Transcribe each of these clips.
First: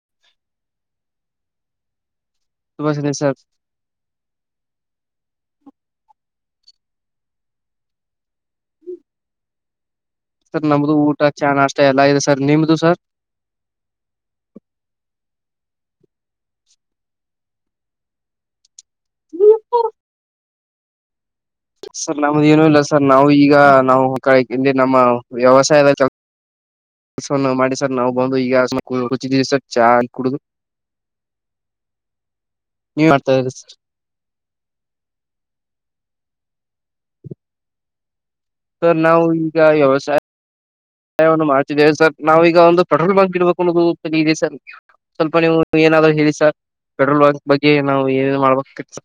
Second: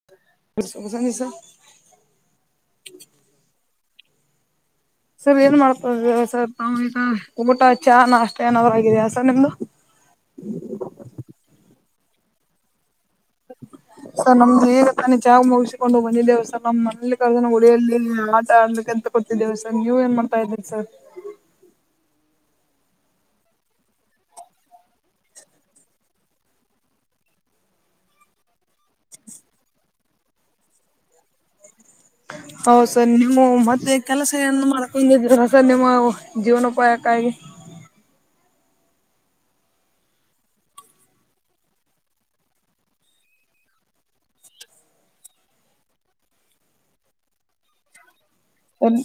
[unintelligible] ತುಬಾಸಿನ್ sir sir ಏನ್ ಮಾಡ್ತ ಇದ್ದೀರಾ ಸರ್ ಈ ಊಟ ಚ ನಾಷ್ಟ ಏನಾದ್ಗಿದೆಯಾ ಸರ್ ನಿಮ್ದು [inaudible] ಸರ್ ನಮ್ದು ಊಟ ಚಾ ನಾಸ್ಟಾ ಎಲ್ಲಾ ಇದೆ ಸರ್ ನಿಮ್ದು ಸರ್ [inaudible] ಸರ್ ನಮ್ದ ಈಗ ತಾನೆ ಚಾ ಮುಗಿಸಿಕೊಂಡು ಬಂದಿದ್ದೇವೆ ಸರ್ ನಮ್ಮ್ ಮನಲಿ ಕರ್ದ್ರು ಉಳಿಯಲ್ಲಿಲ್ಲ ಆಟ ಆಡೋಕೆ ಅಂತ ಕೂತಿದ್ದೇವೆ ಸರ್ ನೀವ ಏನ್ ಮಾಡ್ತಾ ಇದೀರಿ ಸರ್ ಸರ್ ನಮ್ದ ಏನು ಇಲ್ಲ ಸರ್ ನಾವು ಈಗ ನಾವು ಕಾಯ್ಕಿದಿ ನಮ್ಮ ವ್ಯವಸಾಯದ ಸರ್ ನಾವು ಮಾಡಿ ಸರ್ ನಾವು ಬಂದು ಈಗ ಸುಮ್ನೆ ಕೂತಿದೀನಿ ಸರ್ ಚಾ ಅಲ್ಲಿ ಕುಡುದು ಹೌ ಸರ್ ನೀವ್ ಮಾಡ್ತಾ ನೀವು ಇದ್ರಿ ಸರ್ ಮತ್ತೆ ಕೆಲಸನ್ನ ಏನ್ ಮಾಡ್ಕೊಂಡಿದ್ರಸ ನಿಮ್ಮ ಜೀವನೋಪಾಯಕ್ಕಾಗಿ ಸರ್ ನಾವು ಈಗ ವ್ಯವಸಾಯ ನಾವು ವ್ಯವಸಾಯವನ್ನು ಮಾಡ್ತಿದ್ದೇವೆ ಸರ್ ನಾವವು ಈಗ ಒಂದು ಪೆಟ್ರೋಲ್ ಬಂಕ್ ಇಡ್ಬೇಕು ಅನ್ನೋದು ಚಲ ಇದೆ ಸರ್ ಸ್ವಲ್ಪ ನೀವು ಏನಾದ್ರು ಹೇಳಿ ಸರ್ ಪೆಟ್ರೋಲ್ ಬಂಕ್ ಬಗ್ಗೆ ನಾವು ಏನೆನ್ ಮಾಡಬೇಕ್ ಒನ್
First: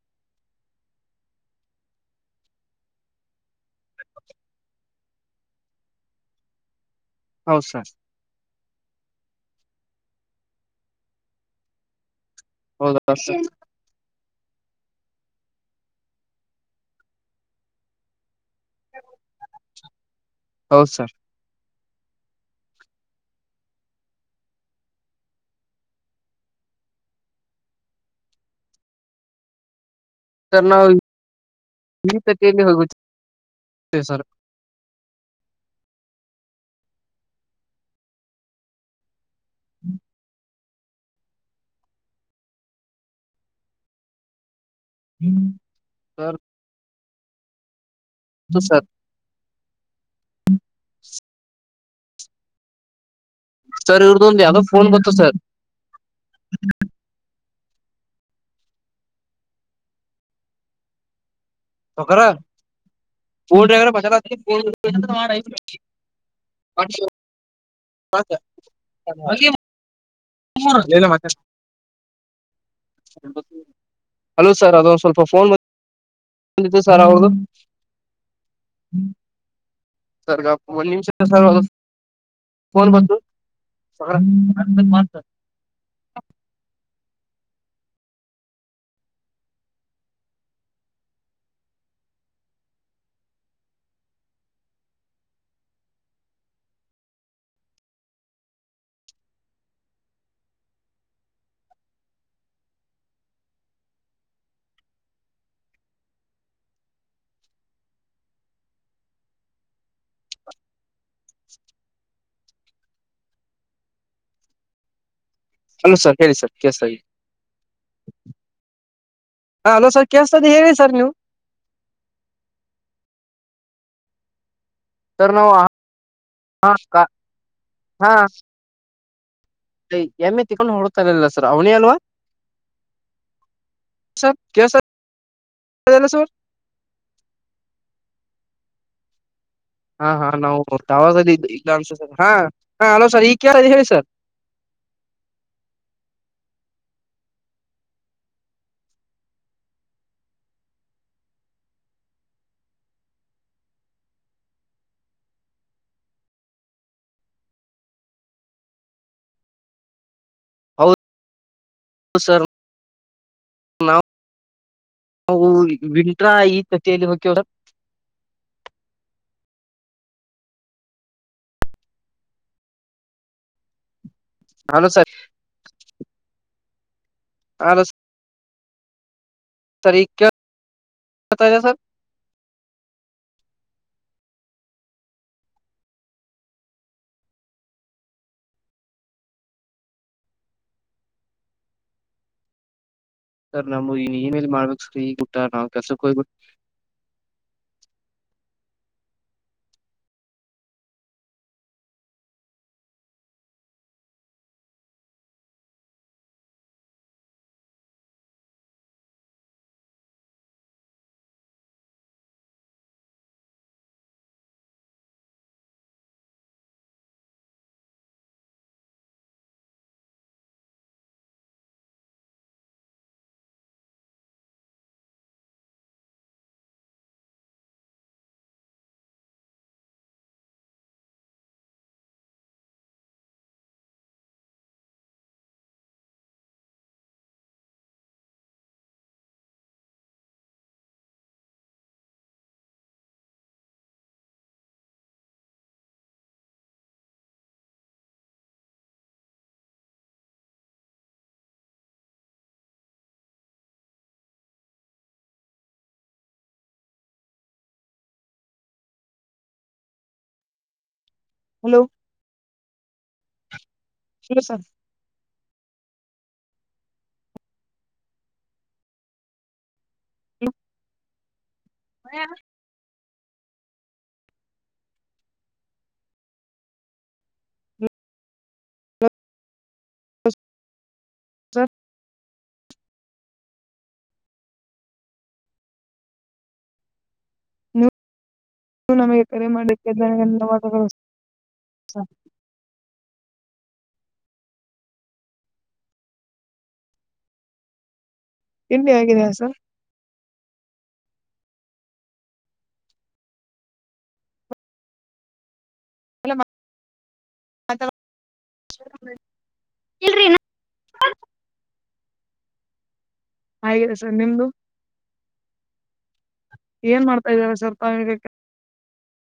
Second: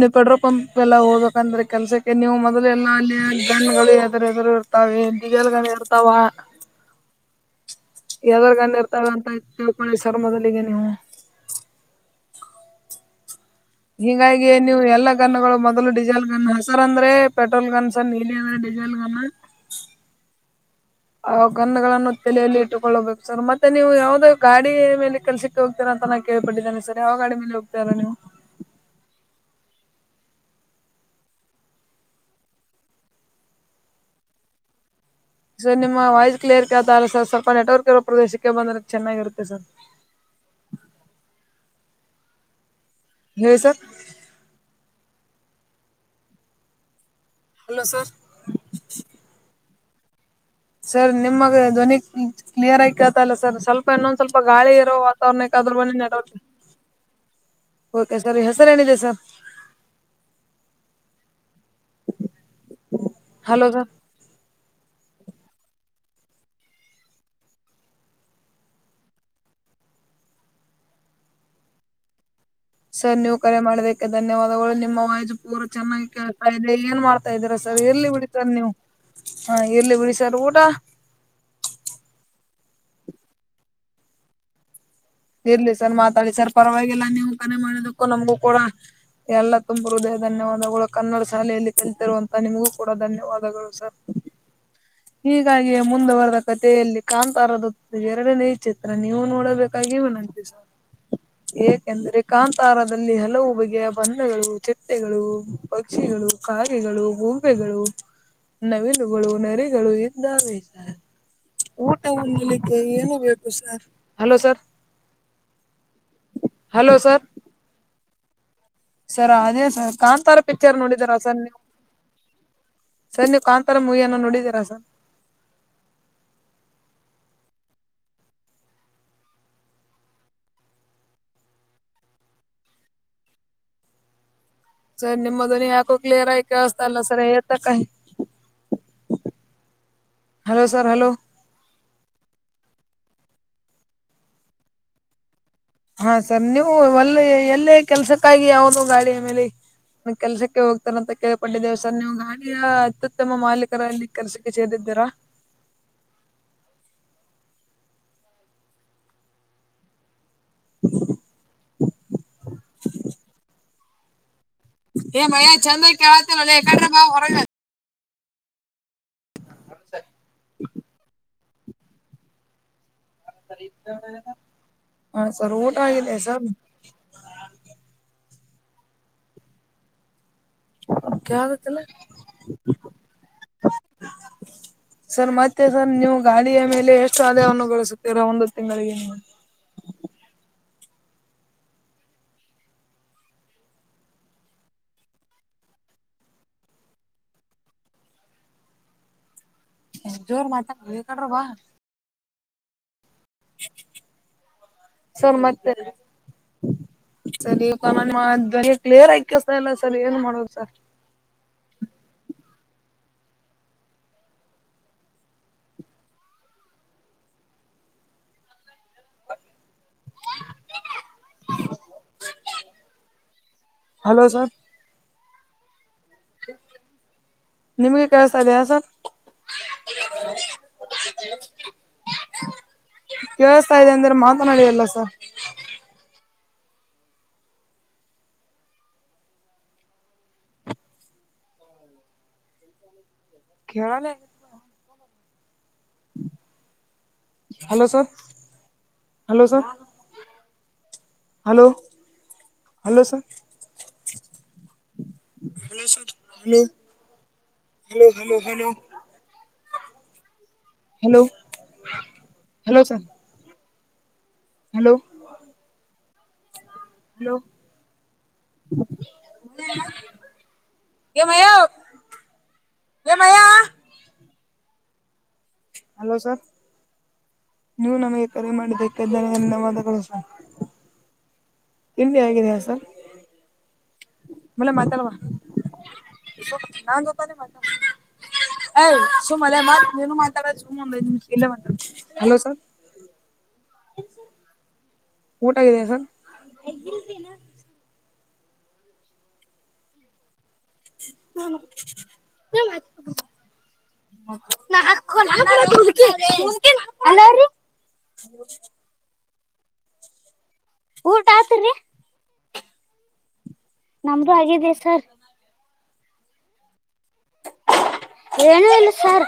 ನೀವು ಪೆಟ್ರೋಲ್ ಪಂಪ್ ಎಲ್ಲ ಹೋಗ್ಬೇಕಂದ್ರೆ ಕೆಲ್ಸಕ್ಕೆ ನೀವು ಮೊದ್ಲ್ಲ ಎಲ್ಲ ಅಲ್ಲಿ ಜನಗಳು ಹೆದ್ರದ್ರ ತಾವೇನ್ ಡಿ ಎಲ್ ಗಳೂ ಇರ್ತಾವ ಹೌದ್ ಸರ್ ಎದ್ದ್ರ ಗಂಡ್ಣ ಇರ್ತಾವ ಅಂತ ತಿಳ್ಕೊಳ್ಳಿ ಸರ್ ಮೊದಲಿಗೆ ನೀವು ಹೌದ್ ಅಲ್ಲ ಸರ್ ಹೀಗಾಗಿ ನೀವು ಎಲ್ಲಾ ಗನ್ನಗಳು ಮೊದಲು ಡೀಸೆಲ್ ಗನ್ ಹ ಸರ್ ಅಂದ್ರೆ ಪೆಟ್ರೋಲ್ ಗನ್ ಸಣ ನೀಲಿದಾ ಡಿಜಲ್ ಗನ್ ಹಾ ಹೌದು ಸರ್ ಆ ಗನ್ನಗಳನ್ನು ತಲೆಯಲ್ಲಿ ಇಟ್ಟುಕೊಳ್ಳಬೇಕು ಸರ್ ಮತ್ತೆ ನೀವು ಯಾವವುದೋ ಗಾಡಿ ಮೇಲೆ ಕೆಲ್ಸಕ್ಕೆ ಹೋಗ್ತಾರಾಂತ ನಾ ಕೇಳಪಟ್ಟಿದ್ದೇನೆ ಸರ್ ಯಾವ ಗಾ ಮೇಲೆ ಹೋಗತಾರಾ ನೀವು ಸರ್ ನಾವು ಈತ ಕ್ಕೆ ಹೋಗತೀವಿ ಸರ್ ಸರ್ ನಿಮ್ಮ ವಾಯ್ಸ್ ಕ್ಲಿಯರ್ ಕೇಳ್ತಿಲ್ಲ ಸರ್ ಸ್ವಲ್ಪ ನೆಟ್ವರ್ಕ್ ಇರೋ ಪ್ರದೇಶಕ್ಕೆ ಬಂದ್ರೆ ಚೆನ್ನಾಗಿರುತ್ತೆ ಸರ್ ಹೇಳಿ ಸರ್ ಹ್ಮ್ ಸರ್ ಹಲೋ ಸರ್ ಹೌದು ಸರ್ ಸರ್ ನಿಮ್ಮ ಧ್ವನಿ ಕ್ಲಿಯರ್ ಆಗಿ ಕೇಳ್ತಿಲ್ಲ ಸರ್ ಸ್ವಲ್ಪ ಇನ್ನೊಂದ್ ಸ್ವಲ್ಪ ಇವ್ರದೊಂದು ಯಾವ್ದೋ ಗಾಳಿ ಫೋನ್ ಇರೋ ಗೊತ್ತು ಸರ್ ವಾತಾವರಣಕ್ಕೆ ಕದ್ರ ಮಣಿ ನೆಟ್ವರ್ಕ್ ಓಕೆ ಸರ್ ಹೆಸರು ಏನಿದೆ ಸರ್ ತಕೊರೆ ಹಲೋ ಸರ್ [unintelligible] [unintelligible] ನಿಮ್ಮೂರು ನೀನೇ ಮಾತಾಡ್ಸು ಸರ್ ನೀವು ಕರೆ ಮಾಡದಕ್ಕೆ ಹಲೋ ಧನ್ಯವಾದಗಳು ಸರ್ ನಿಮ್ಮ ಅದೊಂದ್ ಸ್ವಲ್ಪ ವಾಯಸು ಫೋನ್ ಪೂರಾ ಚೆನ್ನಾಗಿ ಕೇಳ್ ಅದೆ ಬಂದಿತ್ತು ಏನ್ ಸರ್ ಅವ್ರದ್ದು ಮಾಡ್ತಾ ಇದ್ದೀರಾ ಸರ್ ಇರ್ಲಿ ಬಿಡಿ ಸರ್ ನೀವು ಹ ಇರ್ಲಿ ಬಿಡಿ ಸರ್ ಊಟ [unintelligible] ಫೋನ್ ಬಂತು ಇರ್ಲಿ ಸರ್ ಮಾತಾಡಿ ಸರ್ ಪರವಾಗಿಲ್ಲ ನೀವು ಕರೆ ಮಾಡದಕ್ಕೂ ನಮ್ಗೂ ಕೂಡ ಎಲ್ಲಾ ತುಂಬ ಹೃದಯ ಧನ್ಯವಾದಗಳು ಕನ್ನಡ ಶಾಲೆಯಲ್ಲಿ ಕಲ್ತಿರುವಂತ ನಿಮಗೂ ಕೂಡ ಧನ್ಯವಾದಗಳು ಸರ್ ಹೀಗಾಗಿಯೇ ಮುಂದುವರೆದ ಕಥೆಯಲ್ಲಿ ಕಾಂತಾರದ ಎರಡನೇ ಚಿತ್ರ ನೀವು ನೋಡಬೇಕು [unintelligible] ನೀವು ಏಕೆಂದ್ರೆ ಕಾಂತಾರದಲ್ಲಿ ಹಲವು ಬಗೆಯ ಬಣ್ಣಗಳು ಚಿಟ್ಟೆಗಳು ಪಕ್ಷಿಗಳು ಕಾಗೆಗಳು ಗೂಬೆಗಳು ನವಿಲುಗಳು ನರಿಗಳು ಇದ್ದಾವೇ ಊಟ ಉಣಲಿಕ್ಕೆ ಏನು ಬೇಕು sir hello sir hello sir ಹೇಳಿ ಸರ್ ಕೇಳಿಸ್ತಾ ಹಲೋ ಇದೆ ಸರ ಅದೇ ಸರ್ ಕಾಂತಾರ ಪಿಕ್ಚರ್ ನೋಡಿದಾರ ಸರ್ ನೀವು ಸರ್ ನೀವು ಕಾಂತಾರ ಮೂವಿಯನ್ನು ನೋಡಿದೀರಾ ಸರ್ ಸರ್ ನಾವು ಹ ಹಾ ಎಮ್ಮೆ ತಕೊಂಡ್ ಹೋಗತಾರಲ್ಲ ಸರ್ ಅವನೇ ಅಲ್ವಾ ಸರ ಸರ್ ನಿಮ್ಮ ದ್ವನಿ ಯಾಕೋ ಕ್ಲಿಯರ್ ಆಗಿ ಕೇಳಸ್ತಾ ಇಲ್ಲ ಸರ್ ಏತಕ್ಕ ನಾವು ಟವರ್ ದಲ್ಲಿ ಇಲ್ಲ ಅನ್ಸುತ್ತೆ ಹಾ ಹಲೋ ಸರ್ ಈಗ ಹೇಳಿ ಸರ್ ಹಾ ಸರ್ ನೀವು ಒಲ್ಲ ಎಲ್ಲೇ ಕೆಲ್ಸಕ್ಕಾಗಿ ಯಾವದು ಗಾಡಿಯ ಮೇಲೆ ಕೆಲ್ಸಕ್ಕೆ ಹೋಗ್ತೀರ ಅಂತ ಕೇಳ್ಪಟ್ಟೆದೇವೆ ಸರ್ ನೀವು ಅಲ್ಲಿಯ ಅತ್ಯುತ್ತಮ ಮಾಲೀಕರಲ್ಲಿ ಕೆಲಸಕ್ಕೆ ಸೇರಿದ್ದೀರಾ ಹೌದು ಸರ್ ಏ ಮಯ ನಾವು ಚಂದ ವಿಂಟ್ರಾ ಕೇಳತ್ತಲ್ಲ ಈ ಕಡ್ರಿ ಬಾ ತಟ್ಟೇಲಿ ಹೊರಗ ಹೊಕ್ಕಿವಿ [unintelligible] [unintelligible] ಹಲೋ ಸರ್ ಹಾ ಸರ್ ಊಟ ಆಗಿದೆ ಸರ್ [unintelligible] ಆ ತಸರ್ ಈಗ ಕೇಳುತ್ತಿದೆ ಕೇಳಾಕತ್ತೈತಿ ಇಲ್ಲ ಸರ್ ಮತ್ತೆ ಸರ್ ನೀವು ಗಾಡಿಯ ಮೇಲೆ ಎಷ್ಟು ಆದಾಯವನ್ನು ಗಳಸುತ್ತೀರಾ ಒಂದು ತಿಂಗಳಿಗೆ ನೀವು ಸರ್ ನಮ್ ಇನ್ ಏನೇಲಿ ಮಾಡ್ಬೇಕು ಸರ್ ಈಗ್ಬಿಟ್ಟಾ ನಾವ್ ಕೆಲ್ಸಕ್ ಹೋಗ್ಬಿಟ್ಟ ಸ್ವಲ್ಪ ಜೋರ ಮಾತಾಡ ಲೇ ಈ ಕಡೆರ ಬಾ ಸರ್ ಮತ್ತೆ ಸರ್ ನಿಮ್ಮ ದ್ವನಿ ಕ್ಲಿಯರ್ ಆಗಿ ಕೇಳತಾ ಇಲ್ಲ ಸರ್ ಏನು ಮಾಡೋದು ಸರ್ [unintelligible] ಹಲೋ ಸರ್ ನಿಮ್ಗೆ ಕೇಳಸ್ತಾ ಇದೆಯಾ ಸರ್ ಕೇಳಸ್ತಾ ಇದೆ ಅಂದ್ರೆ ಮಾತನಾಡಿ ಅಲ್ಲ sir [inaudible] ಕೇಳಾಲ hello sir hello sir hello hello sir hello sir hello hello hello hello hello hello sir ಹೇಳಿ ಸರ್ ಹಲೋ ಹಲೋ ಹೇ ಮ್ಮಯಾ ಮಹ್ಯ ಏ ಮಹ್ಯ ಹಲೋ ಸರ್ ನೀವು ನಮಗೆ ಕರೆ ಮಾಡಿದಕ್ಕೆ ಜನ ಧನ್ಯವಾದಗಳು ಸರ್. ಸರ್ ತಿಂಡಿ ಆಗಿದೇಯಾ ಸರ್? [unintelligible] [unintelligible] ನೀವು ನಮಗೆ ಕರೆ ಮಾಡಕ್ಕೆ ಧನ್ಯವಾದಗಳು ಹಲೋ ಸರ್ ಊಟ ಆಗಿದೆಯಾ ಸರ್? ತಿಂಡಿ ಆಗಿದೆಯಾ ಸರ್? [unintelligible] [unintelligible] ಅಲ್ಲರಿ [unintelligible] ಊಟ ಆತ್ರಿ,? ಹಾಗಿದೆ ಸರ್ ನಮ್ದೂ ನಿಮ್ದು ಆಗಿದೆ ಸರ್. ಏನ್ ಮಾಡ್ತಾ ಇದ್ದಾರೆ [unintelligible] ಏನು ಇಲ್ಲ ಸರ್.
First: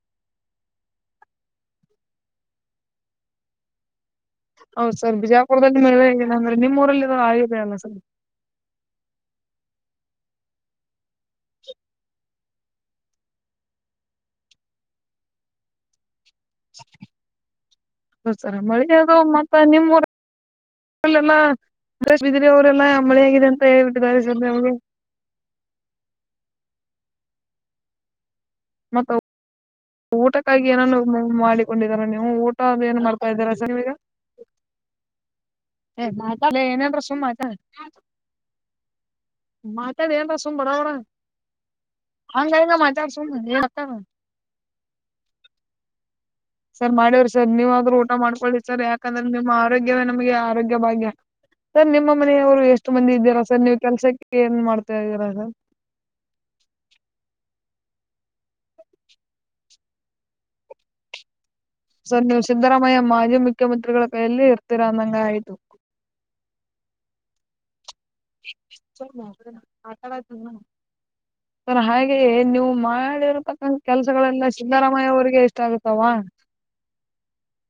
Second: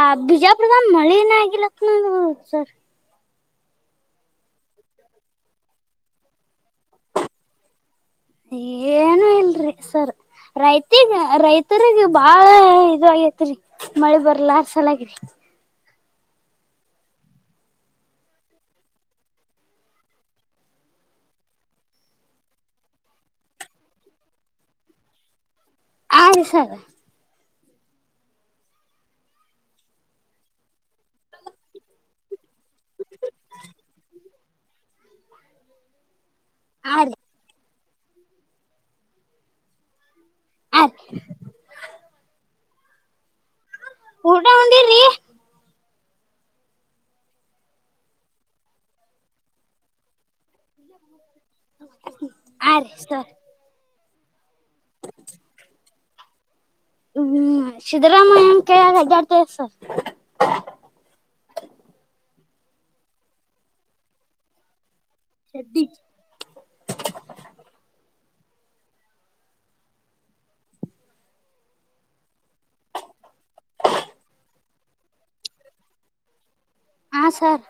ಆ ಬಿಜಾಪುರ್ದಾಗ್ ಮಳಿನ ಆಗಿಲತ್ ನೋ ನ ಸರ್. ಹೌದ ಸರ್ ಬಿಜಾಪುರದಲ್ಲಿ ಮಳಿ ಆಗಿಲ್ಲ ಅಂದ್ರೆ ನಿಮ್ಮ ಊರಲ್ಲಿನೂ ಆಗಿದೆ ಅಲ್ ಸರ್. ಎ ಏನು ಇಲ್ರಿ ಸರ್. ರೈತಿಗ ರೈತರಿಗ ಭಾಳ ಇದು ಆಗೇತ್ರಿ. ಮಳಿ ಬರ್ಲಾರ್ದ ಸಲಾಗ್ರಿ. ಹ ಸರ್ ಮಳಿನೇ ಅದು ಮತ್ತ ನಿಮ್ಮ ಊರ್ ಅಲ್ಲೆಲ್ಲ ಮಹೇಶ್ ಬಿದಿರಿ ಅವರೆಲ್ಲಾ ಮಳೆ ಆಗಿದೆ ಅಂತ ಹೇಳ್ಬಿಟ್ಟಿದ್ದಾರೆ ಸರ್ ನಮ್ಗೆ. ಆ ರಿ ಸರ್. ಮತ್ತ ಊಟಕ್ಕಾಗಿ ಏನನು ಮಾಡಿಕೊಂಡಿದೀರಾ ನೀವು ಊಟ ಅದು ಏನ್ ಮಾಡ್ತಾ ಇದೀರಾ ನೀವ್ ಈಗ್. ಏ ಮಾತಾಡ್ಲೇ ಏನ್ ಏನ್ರ ಆ ರೀ ಸುಮ್ಮ ಮಾತಾಡ. ಮಾತಾಡ ಏನ್ರಾ ಸುಮ್ ಬರ ಆ ಬರ ರೀ ಹಂಗ ಹಿಂಗ್ ಮಾತಾಡ್ ಸುಮ್ಮ ಏ ಮಾತಾಡ. ಊಟ ಉಂಡಿರಿ? ಸರ್ ಮಾಡೇವ್ರಿ ಸರ್ ನೀವ ಆದ್ರೂ ಊಟ ಮಾಡ್ಕೊಳ್ಳಿ ಸರ್ ಯಾಕಂದ್ರೆ ನಿಮ್ಮ ಆರೋಗ್ಯವೇ ನಮ್ಗೆ ಆರೋಗ್ಯ ಭಾಗ್ಯ. ಸರ್ ನಿಮ್ಮ ಮನೆಯವರು ಆ ಎಷ್ಟು ರೀ ಮಂದಿ ಇದ್ದೀರಾ ಸರ್ ನೀವು ಕೆಲ್ಸಕ್ಕೆ ಏನ್ ಮಾಡ್ತ ಇದ್ದೀರಾ ಸರ್? ಹ್ಮ್ ಸಿದ್ದರಾಮಯ್ಯನ್ ಕೈಯಾಗ ಅಡ್ಯಾಡ್ತೇವ ಸರ್. ಸರ್ ನೀವು ಸಿದ್ದರಾಮಯ್ಯ ಮಾಜಿ ಮುಖ್ಯಮಂತ್ರಿಗಳ ಕೈಯಲ್ಲಿ ಇರ್ತೀರ ಅಂದಂಗ ಆಯ್ತು. ಶೆಡ್ಡಿಗ್ [unintelligible] [unintelligible] ಸರ್ ಹಾಗೆ ನೀವು ಮಾಡಿರ್ತಕ್ಕಂತ ಕೆಲ್ಸಗಳೆಲ್ಲ ಸಿದ್ದರಾಮಯ್ಯ ಅವ್ರಿಗೆ ಇಷ್ಟ ಆಗತ್ತವಾ? ಹಾ ಸರ್.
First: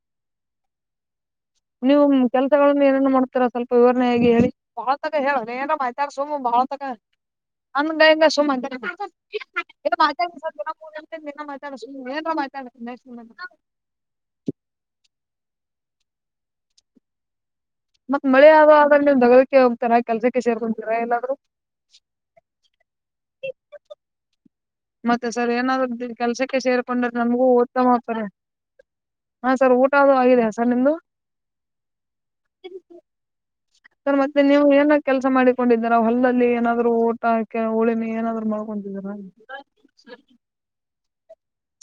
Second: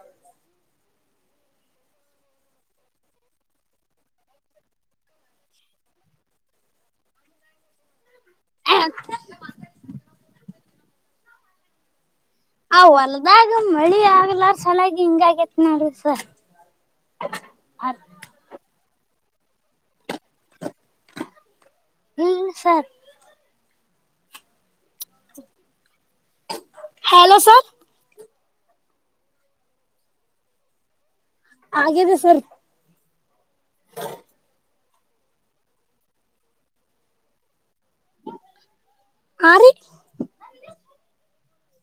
ನೀವು ಕೆಲ್ಸಗಳನ್ನ ಏನನ್ನ ಮಾಡ್ತೀರಾ ಸ್ವಲ್ಪ ವಿವರಣೆ ಆಗಿ ಹೇಳಿ. ಭಲೋತಕಾ ಹೇಳಲೆ ಏನ್ರ ಮಾತಾಡ ಸುಮ್ ಭಾಳೊತಕಾ ಹಂಗ್ ಹಿಂಗ್ ಸುಮ್ [unintelligible] ಆ ಹೊಲ್ದಾಗ ಮಳಿ ಆಗ್ಲಾರ್ ಸಾಲ್ಯಾಗ್ ಹಿಂಗ ಆಗೇತ್ ನೋಡಿ ಸರ್. ಮತ್ತ ಮಳಿ ಅದು ಆದ್ರ ದಗದಕ್ಕೆ ಹೋಗ್ತಿರಾ ಕೆಲ್ಸಕ್ಕೆ ಸೇರ್ಕೊಂತೀರಾ ಎಲ್ಲಾದ್ರೂ? ಹ್ಮ್ ಸರ್. ಮತ್ತೆ ಸರ್ ಏನಾದ್ರೂ ಕೆಲ್ಸಕ್ಕೆ ಸೇರ್ಕೊಂಡ್ರ ಹಲೋ ನಮಗೂ ಸರ್ ಉತ್ತಮ [unintelligible] ಹಾ ಸರ್ ಊಟ ಅದು ಆಗಿದೆಯಾ ಸರ್ ನಿಮ್ದು? ಆಗಿದೆ ಸರ್. ಸರ್ ಮತ್ತೆ ನೀವು ಏನ ಕೆಲಸ ಮಾಡಿಕೊಂಡಿದ್ದರ ಹೊಲ್ಲದಲ್ಲಿ ಏನಾದ್ರು ಊಟಕ ಉಳಿಮೆ ಏನಾದ್ರರು ನೋಡ್ಕೊಂಡಿದೀರಾ ಹಾ ರೀ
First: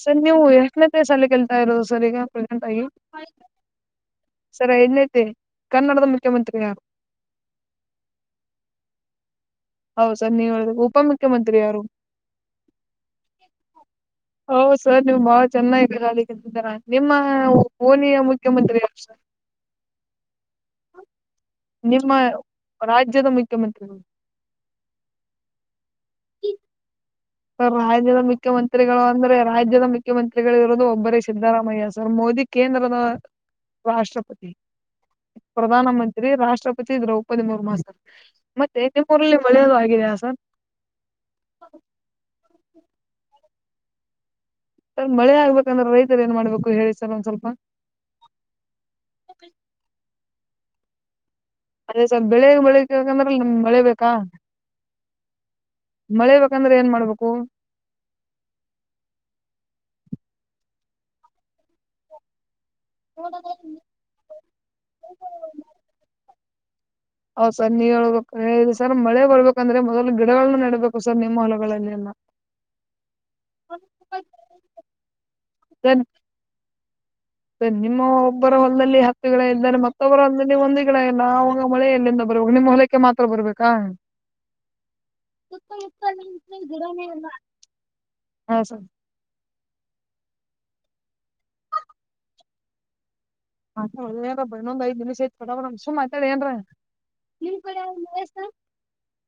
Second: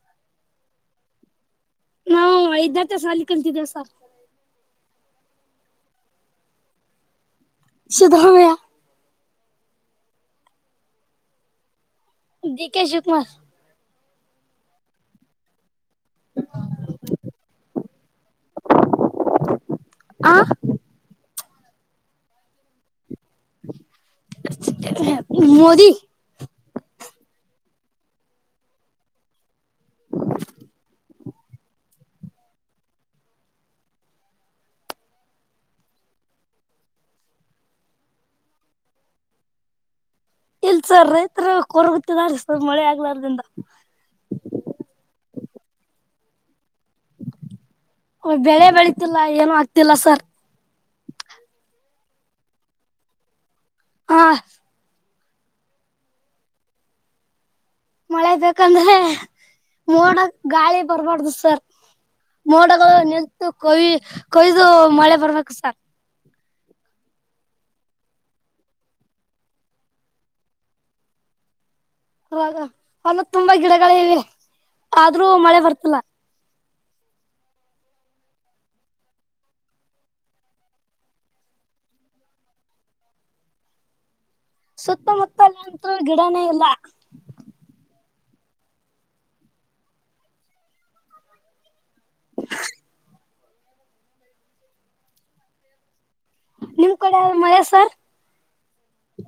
ಸರ್ ನೀವು ಎಷ್ಟನೇತ್ತೇ ಸಾಲ ಕೇಳ್ತಾ ಇರೋದು ಸರ್ ಈಗ ನಾವು ಪ್ರಸೆಂಟ್ ಆಗಿ ಐದನೇ ಸಾಲಿ ಕಲ್ತಿದ್ದೇವೆ ಸರ್ ಸರಿ ಐನಂತೆ ಕನ್ನಡದ ಮುಖ್ಯಮಂತ್ರಿ ಯಾರು. ಸುದವಯಾ ಹೌ ಸರ್ ನೀವ್ ಹೇಳ ಉಪ ಮುುಖ್ಯಮಂತ್ರಿ ಯಾರು. D K Shivakumar. ಹೌ ಸರ್ ನೀವ್ ಬಾಳ ಚೆನ್ನಾಗಿ ತರಾ ನಿಮ್ಮ ಓನಿಯ ಮುಖ್ಯಮಂತ್ರಿ ಯ ಸರ್. ಆ ನಿಮ್ಮ ರಾಜ್ಯದ ಮುಖ್ಯಮಂತ್ರಿಗಳು. ಮೋದಿ ರಾಜ್ಯದ ಮುಖ್ಯಮಂತ್ರಿಗಳು ಅಂದ್ರೆ ರಾಜ್ಯದ ಮುಖ್ಯಮಂತ್ರಿಗಳು ಇರೋದು ಒಬ್ಬರೇ. ಸಿದ್ದರಾಮಯ್ಯ ಸರ್ ಮೋದಿ ಕೇಂದ್ರದ ರಾಷ್ಟ್ರಪತಿ. ಪ್ರಧಾನ ಮಂತ್ರಿ ರಾಷ್ಟ್ರಪತಿ ದ್ರೌಪದಿ ಮುರ್ಮು ಸರ್. ಮತ್ತೆ ನಿಮ್ಮ ಊರಲ್ಲಿ ಮಳೆಯದು ಆಗಿದಯಾ ಸರ್. ಇಲ್ಲ ಸರ್ ರೈತರ ಕೊರ್ಗತ್ತಿದಿದ್ದಾರೆ ಸರ್ ಮಳೆ ಆಗ್ಲಾರದಿಂದ. ಸರ್ ಮಳೆ ಆಗ್ಬೇಕಂದ್ರೆ ರೈತರು ಏನ್ ಮಾಡ್ಬೇಕು ಹೇಳಿ ಸರ್ ಒಂದ್ ಸ್ವಲ್ಪ. ಬೆಳೆ ಬೆಳಿತಿಲ್ಲಾ ಏನು ಆಗ್ತಿಲ್ಲ ಸರ್. ಅದೇ ಸರ್ ಬೆಳಿ ಬೆಳಿಕಂದ್ರ ನಿಮ್ ಮಳೆ ಬೇಕಾ. ಹಾ ಮಳೆ ಬೇಕಂದ್ರ ಏನ್ ಮಾಡ್ಬೇಕು. ಮಳೆ ಬೇಕಂದ್ರ ಮೋಡಕ್ ಗಾಳಿ ಬರ್ಬಾರ್ದು ಸರ್. ಮೋಡಗಳು ನಿತ್ತು ಕೊಯ ಕೊಯ್ದು ಮಳೆ ಬರ್ಬೇಕು ಸರ್. ಹೌದ್ ಸರ್ ನೀವ ಹೇಳೋದು ಕರೆ ಸರ್ ಮಳೆ ಬರ್ಬೇಕಂದ್ರೆ ಮೊದಲು ಗಿಡಗಳನ್ನ ನೇಡ್ಬೇಕು ಸರ್ ನಿಮ್ಮ ಹೊಲಗಳಲ್ಲ ಎಲ್ಲಾ. ಅವಗ ಹೊಲ್ದ ತುಂಬಾ ಗಿಡಗಳ ಇವೆ ಆದ್ರೂ ಮಳೆ ಬರ್ತಲ್ಲ. ಸ ನಿಮ್ಮ ಒಬ್ಬರ ಹೊಲದಲ್ಲಿ ಹತ್ತು ಗಿಡ ಇದ್ದೆ ಮತ್ತೊಬ್ಬರ ಹೊಲ್ದದಲ್ಲಿ ಒಂದು ಗಿಡಲ್ಲ ನಾಗ ಮಳೆ ಎಲ್ಲಿಂದ ಬರುವಾಗ ನಿಮ್ಮ ಹೊ ಕ್ಕೆ ಮಾತ್ರ ಬರ್ಬೇಕಾ. ಸುತ್ತಮುತ್ತಲ ಅಂತ್ರು ಗಿಡನೇ ಇಲ್ಲ. ನೇ ಇಲ್ಲ. ಹಾ ಸ ಹಾ ಬೈ ಇನೋಂದ ಐ ನಿಮಿಷ ಐತಿ ಪಟಾ ಪಟಾ ಏನ್ರ ನಿಮ್ ಕಡೆ ಮಳೆ ಸರ್ [unintelligible]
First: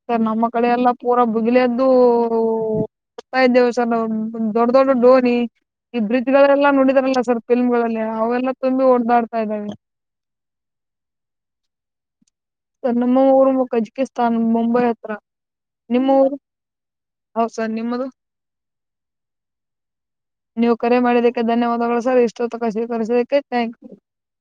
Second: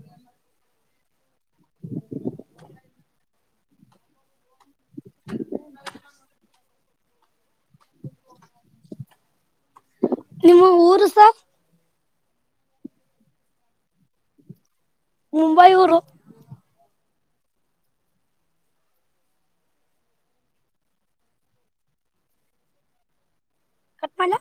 ಸರ್ ನಮ್ಮ ಕಡೆೆಯೆಲ್ಲಾ ಪೂರಾ ಬುಗಿಲೆದ್ದು ಹರ್ತಾ ಇದ್ದೇವೆ. ಸರ್ ದೊಡ್ಡ ದೊಡ್ಡ ಡೋನಿ ಈ ಬ್ರಿಜ್ ಗಳೆಲ್ಲಾ ನೋಡಿದಾರಲ್ಲ ಸರ್. ಫಿಲ್ಮಗಳಲ್ಲಿ ಅವೆಲ್ಲ ತುಂಬಿ ಓಡದಾಡ್ತಾ ಇದ್ದಾವೆ. ನಿಮ್ಮ ಊರು ಸರ್. ಸರ್ ನಮ್ಮ ಊರು ಕಜಿಕಿಸ್ತಾನ್ ಮುಂಬೈ ಹತ್ರ ನಿಮ್ಮ ಊರು. ಹೌ ಸರ್ ನಿಮ್ಮದು. ನೀವು ಕರೆ ಮಾಡಿದಕ್ಕೆ ಧನ್ಯವಾದಗಳು ಸರ್ ಇಷ್ಟೊತ್ತಕ ಸಿಕರಿಸಕ್ಕೆ ಥಾಂಕ್ ಯು. [unintelligible] ಪಾಲಾ